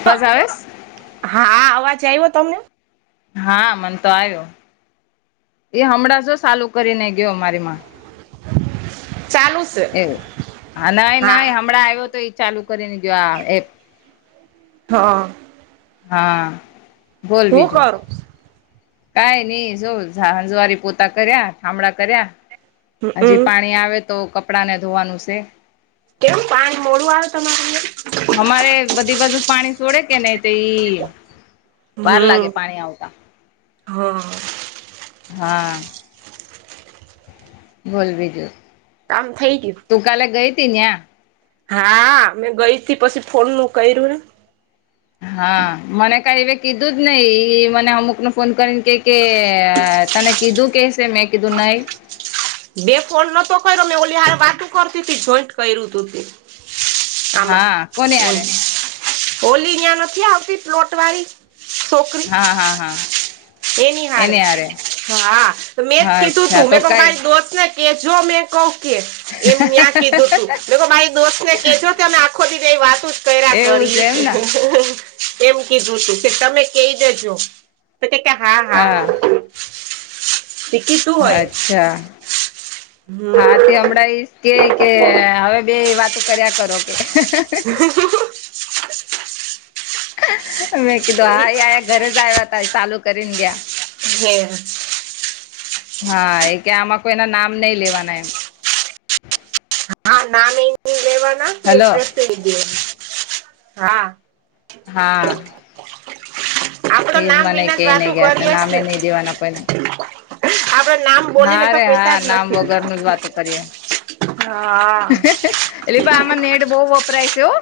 અવાજ આવેસ હા આ અવાજ આવ્યો તમને હા મને તો આવ્યો એ હમણાં જો ચાલું કરીને ગયો મારી માં ચાલુ છે એવું હ નઈ હા નઈ હમણાં આવ્યો તો એ ચાલુ કરી ને જો એ હા. હા બોલ હું બીજું કરું કઈ નહી જો હંજવારી પોતા કર્યા થામડા કર્યા હજી હમ પાણી આવે તો કપડા ને ધોવાનું છે. કેમ પાણી મોડું આવે તમારે અમારે બધી બાજુ પાણી છોડે કે નહી. તે વાર લાગે હમ પાણી આવું હા. હા બોલ બીજું કામ થઈ ગયું તું કાલે ગઈ હતી નયા હા મેં ગઈ થી પછી ફોનનું કર્યું ને હા મને કઈ એ કીધું જ નઈ મને અમુક ને ફોન કરીને કે કે તને કીધું કેસે મે કીધું નઈ બે ફોલ્ડ નતો કર્યો મેં ઓલી હારે વાત કરતી જોઈન્ટ કર્યું તું તું આમાં હા કોને બોલ યારે હોલી યા નથી આવતી પ્લોટ વાળી છોકરી હા હા હા. એ ની હાર એને યારે હા મેં જ હા કીધું અચ્છા તું તો કઈ મેંરી દોસ્ત ને તેજો મે કઉ કે એમ ત્યાં કીધું તું મા દોસ્તને કેજો આખો દી બે વાતો કર્યા એવું છે કરી એમને એમ કીધું તું કે તમે કઈ દેજો તો કે હા હા હા. પીકી તું હોય અચ્છા હા તે હમ્મ. હમણાં ઈ કે કે હવે બે વાતો કર્યા કરો. કે મેં કીધું હા આયા ઘરે જ આવ્યા હતા ચાલુ કરીને ગયા. હમ્મ હા એ કે આમાં કોઈ એના નામ નહી લેવાના એમ હા, નાની એ લેવાના કે હેલો એડ્રેસ લ દેવા હા હા આપડો ફીઝ, નામ મને વિના જ વાતું એકનેગયાશે કરીએ નામે છે નિ દવા ના કોઈને આપડે નામ બોલીને હા તો રે કેતા જ હા નામ નથી વગરનુ જ વાતો કરીએ હા એટલે પણ આમાં નેટ બહુ વપરાય છે, હો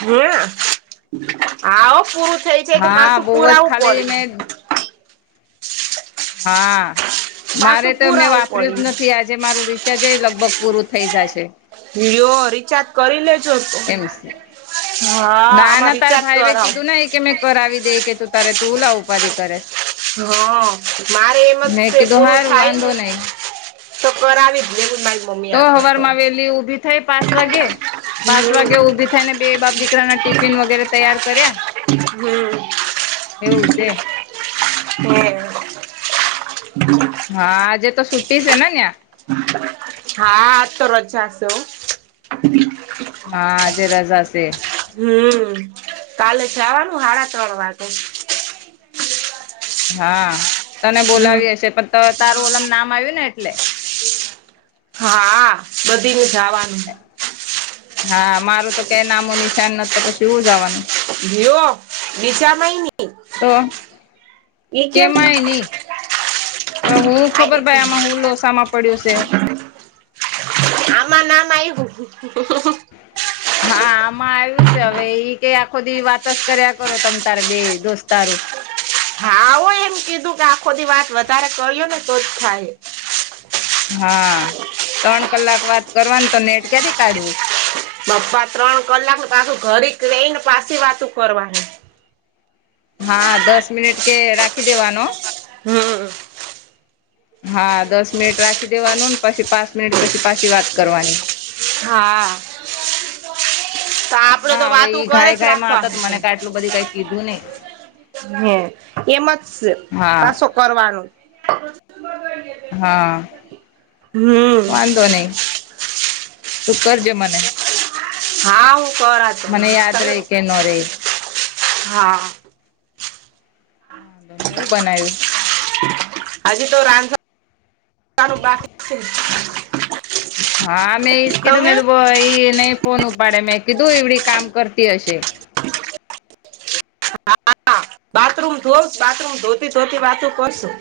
હે આ પુરુ થઈ છે, એ તો હા પાસું બહુ જ પુરાવું ખાલી પડી મેં હા મારે પાછું તો મેં પુરાવું વાપર્યુ જ પડ્યું નથી આજે જે મારુ રિચાર્જ લગભગ પૂરુ થઈ જાશે. વિયો રિચાર્જ કરી લેજો તો એમ છે હા આમા રિચાર્જ કરમ કેઇ કે મે કરાવી દે કે તુ તારે હુ લેવા ઉપાધી કરે હા મારે એમ જ મેં છે, કીધું પૂરુ હારું થાય ને વાંધો નહી તો કરાવી જ લેવુ તો હવારમાં આવેલી ઊભી થાય પાંચ વાગે. પાંચ હમ વાગે ઊભી થાયને બે બાપ દીકરા ના ટિફિન વગેરે તૈયાર કર્યા [unintelligible] એવું છે. [unintelligible] હા આજે તો છુટી છેને, ત્યા હા આજ તો રજા છે, હો હા આજે રજાશે હમ કાલે જાવાનુ સાડા ત્રણ વાગે. હા તને હમ બોલાવી હશે પણ તારું ઓલમ નામ આવ્યુંને એટલે હા બધી જવાનુ હા મારું તો ક્યા નામો નિશાન નથી તો પછી હુ જવાનુ ઓ વિશામાંઈની તો એ કેમ હુ આ ખબર એક ભાઈ આમાં હુ લોસામાં પડ્યું છે. આમા નામ આઈ હુ. હા આમાં આવ્યું છે, હવે ઈ કે આખો દી વાતજ કર્યા કરો તમે તારા બે દોસ્તારો હા હો એમ કીધું કે આખો દી વાત વધારે કર્યો ને તો જ થાય. હા ત્રણ કલાક વાત કરવાનું તો નેટ ક્યાંથી કાઢવુ. પપ્પા ત્રણ કલાક પાછું ઘરી રઈ ને પાછી વાતું કરવાનુ હા દસ મિનિટ કે રાખી દેવાનો હમ્મ હા દસ મિનિટ રાખી દેવાનો ને પછી પાંચ મિનિટ પછી પાછી વાત કરવાની હા તો આપડે હા તો હવે વાતું ઈ કરે ઘાય જ ધાયમા હતા રાખવાનું તો મને કઈ આટલું બધ કઈ કીધું નઈ હમ એમ જ છે હા પાછો કરવાનુ હા વાંધો નહી તું કરજે મને હા હું કરા મને યાદ તને રે કે ન રે હા હુ બનાવ્યુ હજી, તો રાંધવાનું બાકી જ છે. હા મેં ઈ જ કીધું મેં તો ઈ નઈ ફોન ઉપાડે મેં કીધું એવડી કામ કરતી હશે હા બાથરૂમ ધો બાથરૂમ ધોતી ધોતી વાતો કરશું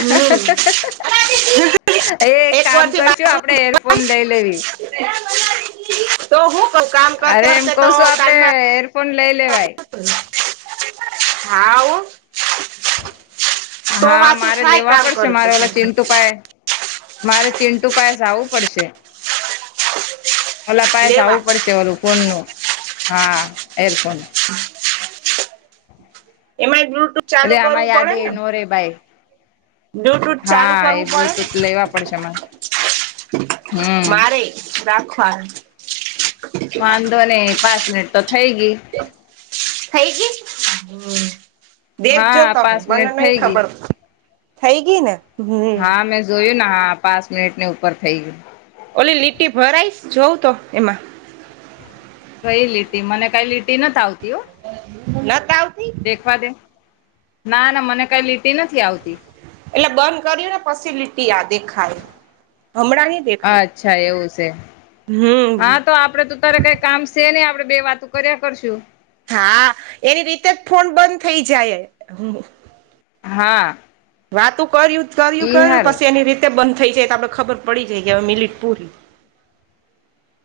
હમ એ એક કામ વાર થી કરશું આપડે એરફોન લઈ લેવી તો હું કઉ કામ કરતે અરે એમ કરતે કહશું આપડે એરફોન લઈ લેવાય હા ઓ હા મારે લેવા પડશે મારે ઓલા ચિમટુ પાહે હ મારે ચિંન્ટુ પાહે જાવું પડશે ઓલા પાસે લેવા જાવું પડશે ઓલું ફોન નું હા એરફોન એમાંય બ્લુટુથ ચાલુ કરવું પડે ને અરે ભાઈ બ્લ્યુટૂથ ચાલુ હા એ કરવું પડેને બ્લુટૂથ લેવા પડશે મારે હમ મારે રાખવા વાંધો નઈ પાંચ મિનિટ તો થઈ ગઈ થઈ ગય હમ દેખજો હા તમને પાંચ મને મિનિટ નઈ થઈ ગઈ ખબર થઈ ગઈ ને હમ હા મેં જોયું ને હા પાંચ મિનિટ ની ઉપર થઈ ગયું ઓલી લીટી ભરાઈશ જોઉં તો એમાં કઈ લીટી મને કઈ લીટી નથી આવતી હો નઠ આવતી દેખવા દે ના ના મને કઈ લીટી નથી આવતી એટલે બંધ કર્યું ને પસિ લિટી આ દેખાય હમણાં દેખાય અચ્છા એવું શે હમ હા તો આપડે તો અતયારે કઈ કામ શે ની આપડે બે વાતું કર્યા કરશું હા એની રીતે જ ફોન બંધ થઈ જાય હા વાતું કર્યું કર ઈ કર્યું હારું પછી એની રીતે બંધ થઇ જાય તો આપડે ખબર પડી જાય કે હવે મિલીટ પૂરી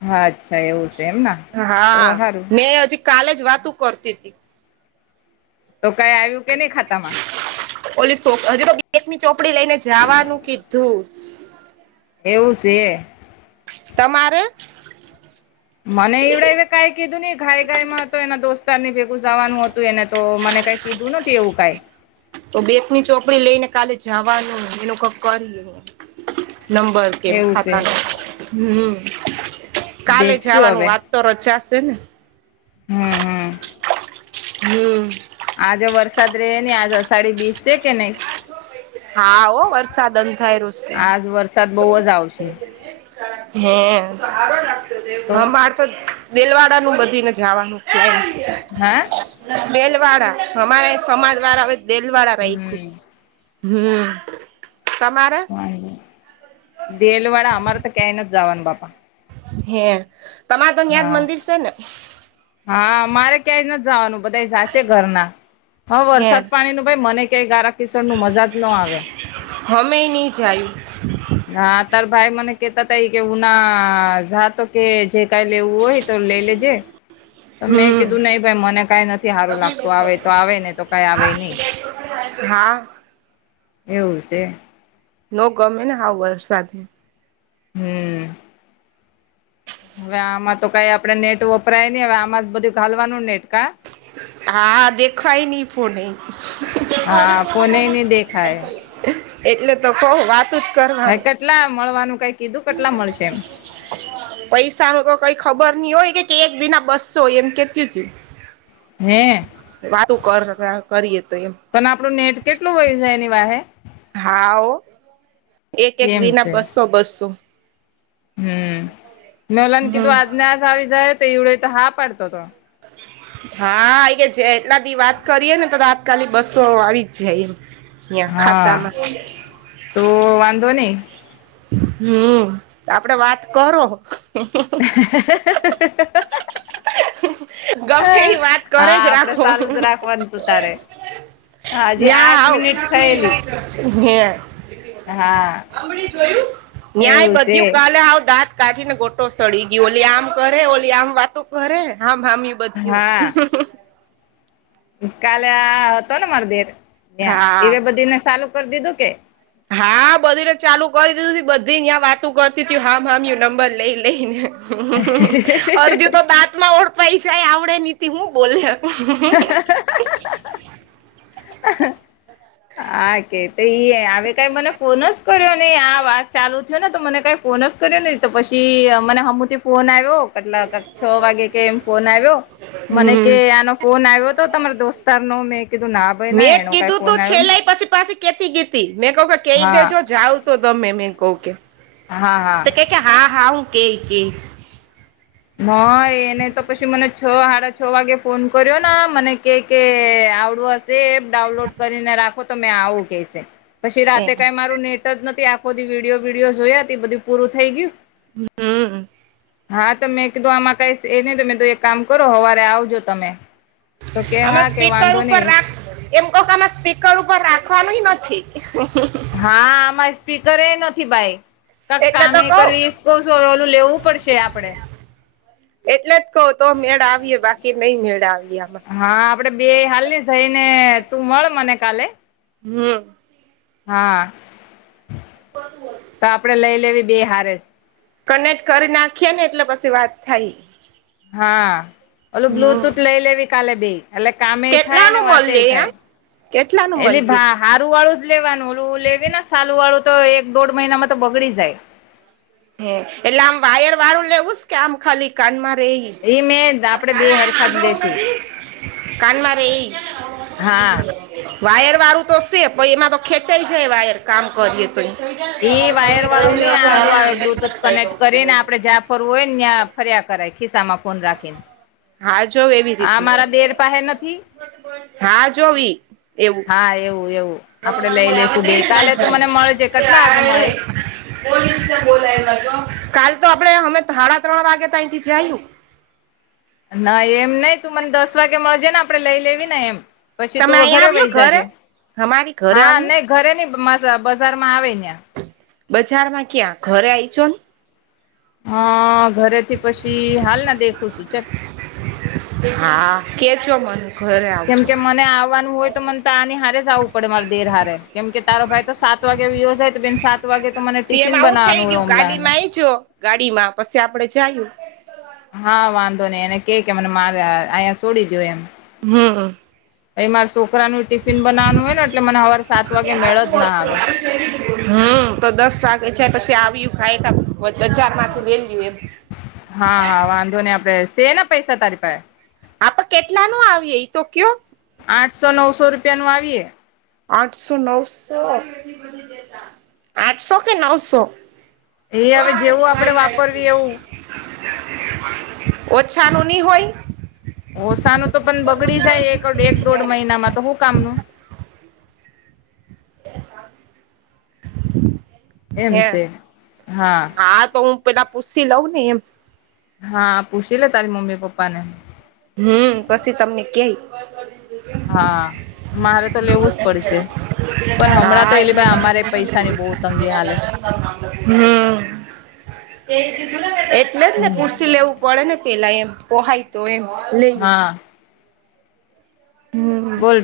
હા અચ્છા એવું છે એમને તો હા હારું મે હજી કાલે જ વાતો કરતી હતી તો કઈ આવ્યું કે નહી ખાતામાં ઓલી હજી તો બેકની ચોપડી લઈને જવાનું કીધું એવું છે હ તમારે મને એવડ એ કઈ કીધું નહી ઘાઈ ઘાઈ માં હતો એના દોસ્તાર ને ભેગું જવાનું હતું એને તો મને કઈ કીધું નથી એવું કઈ તો બેકની ચોપડી લઈને કાલે જવાનું એનો ક કરી નંબર કેમ એવું છે ખાતાનું હમ કાલે દેખશું જવાનું હવે વાત તો રજા છે ને હમ હમ હમ આજે વરસાદ રહે ની આજ અષાઢી બીસ છે કે નહી હા ઓ વરસાદ અંધાય રું છે આજ વરસાદ બહુ જ આવશે હે તો હ બાર દેલવાડા નું બધી ને જવાનું ફમ છે હેઅ દેલવાડા અમારે સમાજ વાળા હ દેલવાડા રાયખ્યું હમ હમ તમારે દેલવાડા અમારે તો ક્યાઈ નથી જવાનું બાપા હે તમાર તો ન્યાજ હા મંદિર છે ને હા મારે ક્યાંય નથી જવાનું બધા જાશે ઘરના હા હે વરસાદ પાણી ન ભાઈ મને ક્યાય ગારા કિશોર ન મજાજ ન આવ્યા હમે નહીં જાયુ. હા, ત ભાઈ મને કેતા તઈ કે ઉના જતો કે જે કાલે એવું હોય તો લઈ લેજે તો મેં હમ કીધું નહી ભાઈ મને કાઈ નથી સારુ લાગતુ આવે તો આવે ને તો કાઈ આવે નહી હા એવું છે. ન ગમે ને હાવ વરસાદ હમ્મ હવે આમાં તો કઈ આપડણે નેટ વપરાય નહી હવે આમાં જ બધું ઘાલવાનું નેટ કા હા દેખવાય નહી ફોન હા ફોને નહી દેખાય એટલે તો કઉ વાતું જ હા કરવાની કેટલા મળવાનું કઈ કીધું કેટલા મળશે એમ હ પૈસા ન તો કઈ ખબર નઈ હોય કે કે એક દિના બસો એમ કેતીું તયુ હ વાતું કર કરીએ તો એમ પણ આપણું નેટ કેટલું વય્યું છે, એની વાહે હા એક એક એમ વિના છે બસો બસો હમ મે ઓલાને હમ કીધું આજને આસ આવી આવી જાય તો એવડે તો હા પાડતો હતો. [inaudible] હા આ કે એટલાથી વાત કરીએ ને તો રાતકાાલી બસો આવી જ જાય, એમ હા ખાતામા તો વાંધો, નહી. હમ આપડે વાત કરો [inaudible] ગમે હા એ વાત કરે જ આપડે રાખો ચાલુ જ રાખવાનું તું તારે હજી યા આઠ મિનિટ આવ થયેલી હે હા ન્યાય એવું છે બધ્યું કાલે આવ દાંત કાઢી ને ગોટો સડી ગયો ઓલી આમ કરે ઓલી આમ વાતો કરે આમમી બધુ હા કાલે આ હતો, ને મારી દેર ત્યાં હા એવે બધીને સાલું કરી દીધુ કે હા બધી ને ચાલુ કરી દીધું બધી ત્યા વાતું કરતી તું હમ હમયુ નંબર લઈ લઈને હ અરધી તો દાંતમા ઓળપાઈ જાય આવડે નનીતી હુ બોલ હા, કે તો ઈ હ કઈ મને ફોન જ કર્યો ને આ વાત ચાલુ થયો ને તો મને કઈ ફોન જ કર્યો નહી તો પછી મને હમુથી ફોન આવ્યો. કેટલા છ, વાગે કે એમ ફોન આવ્યો મને કે હમ આનો ફન આવ્યો હતો, તમારા દોસ્તાર નો મેં કીધુ ના ભાઈ ના મેં એનો કઈ કીધું તુ ફોન આવ્યો ને છેલ્લે પછી પાછી. કેતી ગીતી, મેં ક કે કહી હા દેજો જાવ તો તમે મે કહ કે હા હા તો કે હા હા હુ કે કે હ એને તો પછી મને છ સાડા છ, વાગે ફોન કર્યો મને કે કે આવડુ હશે. તે એપ ડાઉનલોડ કરીને રાખો તો મેં આવુ કસે પછી રાતે એમ કઈ મારું નેટ જ નથી આખોધી વિડીયો વિીડીયો જોયા બધું પૂરું થઈ ગયુ. હમ્મ હા તમે કીધું આમાં કઈ એ નહી, તમે તો એક કામ કરો સવારે આવજો તમે તો કે આમાં હા કે સ્પીકર વાંધો ઉપર નહી રાખ એમ કક આમાં સ્પીકર ઉપર રાખવાનું નથી. હા આમાં સ્પીકર એ નથી ભાઈ. ક એટલે તો કામે કર્યું કહ કોશો ઓલું લેવું પડશે આપડે. એટલેજ કોતો મેળ આવીયે બાકી નહી મેળ આવીએ આમાં. હા આપડે બે હાલ ની સઈને તું મળ મને કાલે હમ્મ હા, તો આપડે લઈ લેવી બે હારેસ. કનેક્ટ કરી નાખીએને, એટલે પસી વાત થાય. હા ઓલું હમ બ્લુટૂથ લઈ લવી કાલે બે. એટલે કામે થાય, ને કેટલાનું વાતે મળે એમ થાય, કેટલાનું એલી મળીએ ભા હાથ રૂ વાળુંજ લેવાનું, ઓલું લેવીને સાલુ વાળું તો એક દોઢ મહિનામાં તો બગડી જાય. હે, એટલે આમ વાયર વાળું લેવુંસ? કે આમ ખાલી કાનમાં રહી ઈ? એમેં આપડે બે હરખાજ લેશુ. કાનમા રે ઈ. હા વાયર વાળું તો સે, પણ એમાંતો ખેંચાય જાય વાયર કામ કરીએ તો. એ વાયર વાળો ને આલું આવે [inaudible] બ્લુટૂથ કનેક્ટ કરીને, આપડે જ્યાં ફરવુ હોય ને ન્યા ફર્યા કરાય, ખિસ્સામાં ફોન રાખીને. હા જોઓ એવી હા રીતના. મારા બેર પાસે નથી હા, જોવી એવું. હા એવું એવું આપડે લઈ લેશું બે કાલે તું મને મળજે કેટલા વાગે મળે [unintelligible] [unintelligible] કાલતો આપડે હમે સાડા ત્રણ વાગેતો અઇથી જાયું. ના એમ નહી, તું મને દસ વાગે મળજેને, આપડે લઈ લેવી ને એમ. પછી તમે તુંઓ અહીંયા ઘરે આવ્યો વહી જા જે, અમારી ઘરે હા આવ્યો નઈ ઘરે નહી માઝા બજાર માં આવ અહીંયા. બજાર માં ક્યાં, ઘરે આઈજો ને. હા, ઘરેથી પછી હાલને દેખું છું ચ. હા, કેજો મન. કેમકે મને આવવાનું હોય તો મનતો આની હારેજ આવું પડે મારે દેર હારે, કેમ કે તારો ભાઈ તો સાત વાગે વીયો જાય, તો બેન સાત વાગે તો મને ટિફિન પીએમાં આવું થઈ બનાવાનું હોય ગયું, ઓમલાનું ગાડીમાં આઈજો, ગાડીમાં પછી આપડે જાયું. હા વાંધો નઈ, એને કે કે મને મારે અ અહીંયા સોડી દયો એમ. હમ્મ એ મારે શોકરાનું ટિફિન બનાવાનું હોયને, એટલે મને સવારે સાત વાગે મેળજ ના આવે. હમ્મ, તો દસ વાગે છે, પછી આવય્યું ખાયત વદચા માથું બે પીવે હા હા વાંધો ને આપડે સેલ અપ પૈસા તારી પાહે. આપ કેટલાનું આવીયે એ તો કયો. આઠસો, નવસો રૂપિયા નું આવીયે. આઠસો! નવસો! આઠસો કે નવસો? એ હવે જેવું આપડે વાપરવી એવું. ઓછા નું ની હોય. ઓસાનું તો પણ બગડી જાય, એક એક દોઢ મહિનામાં તો હું કામનું? એમ હે, છે હા તો હું પેલા પૂસી લઉંને એમ. હા, પૂછી લે તારી મમ્મી પપ્પા ને. હમ્મ, પસી તમને કે. હા, મારે તો લેવુંજ પડશે. પણ હમણાં હા તો એલે ભાઈ, અમારે પૈસાની બહુ તંગી હાલે. હમ્મ, એટલે જ ને હમ પૂસી લેવું. પડેને પેલા એમ, પહાય તો એમ. લઈ હા. હમ બોલ.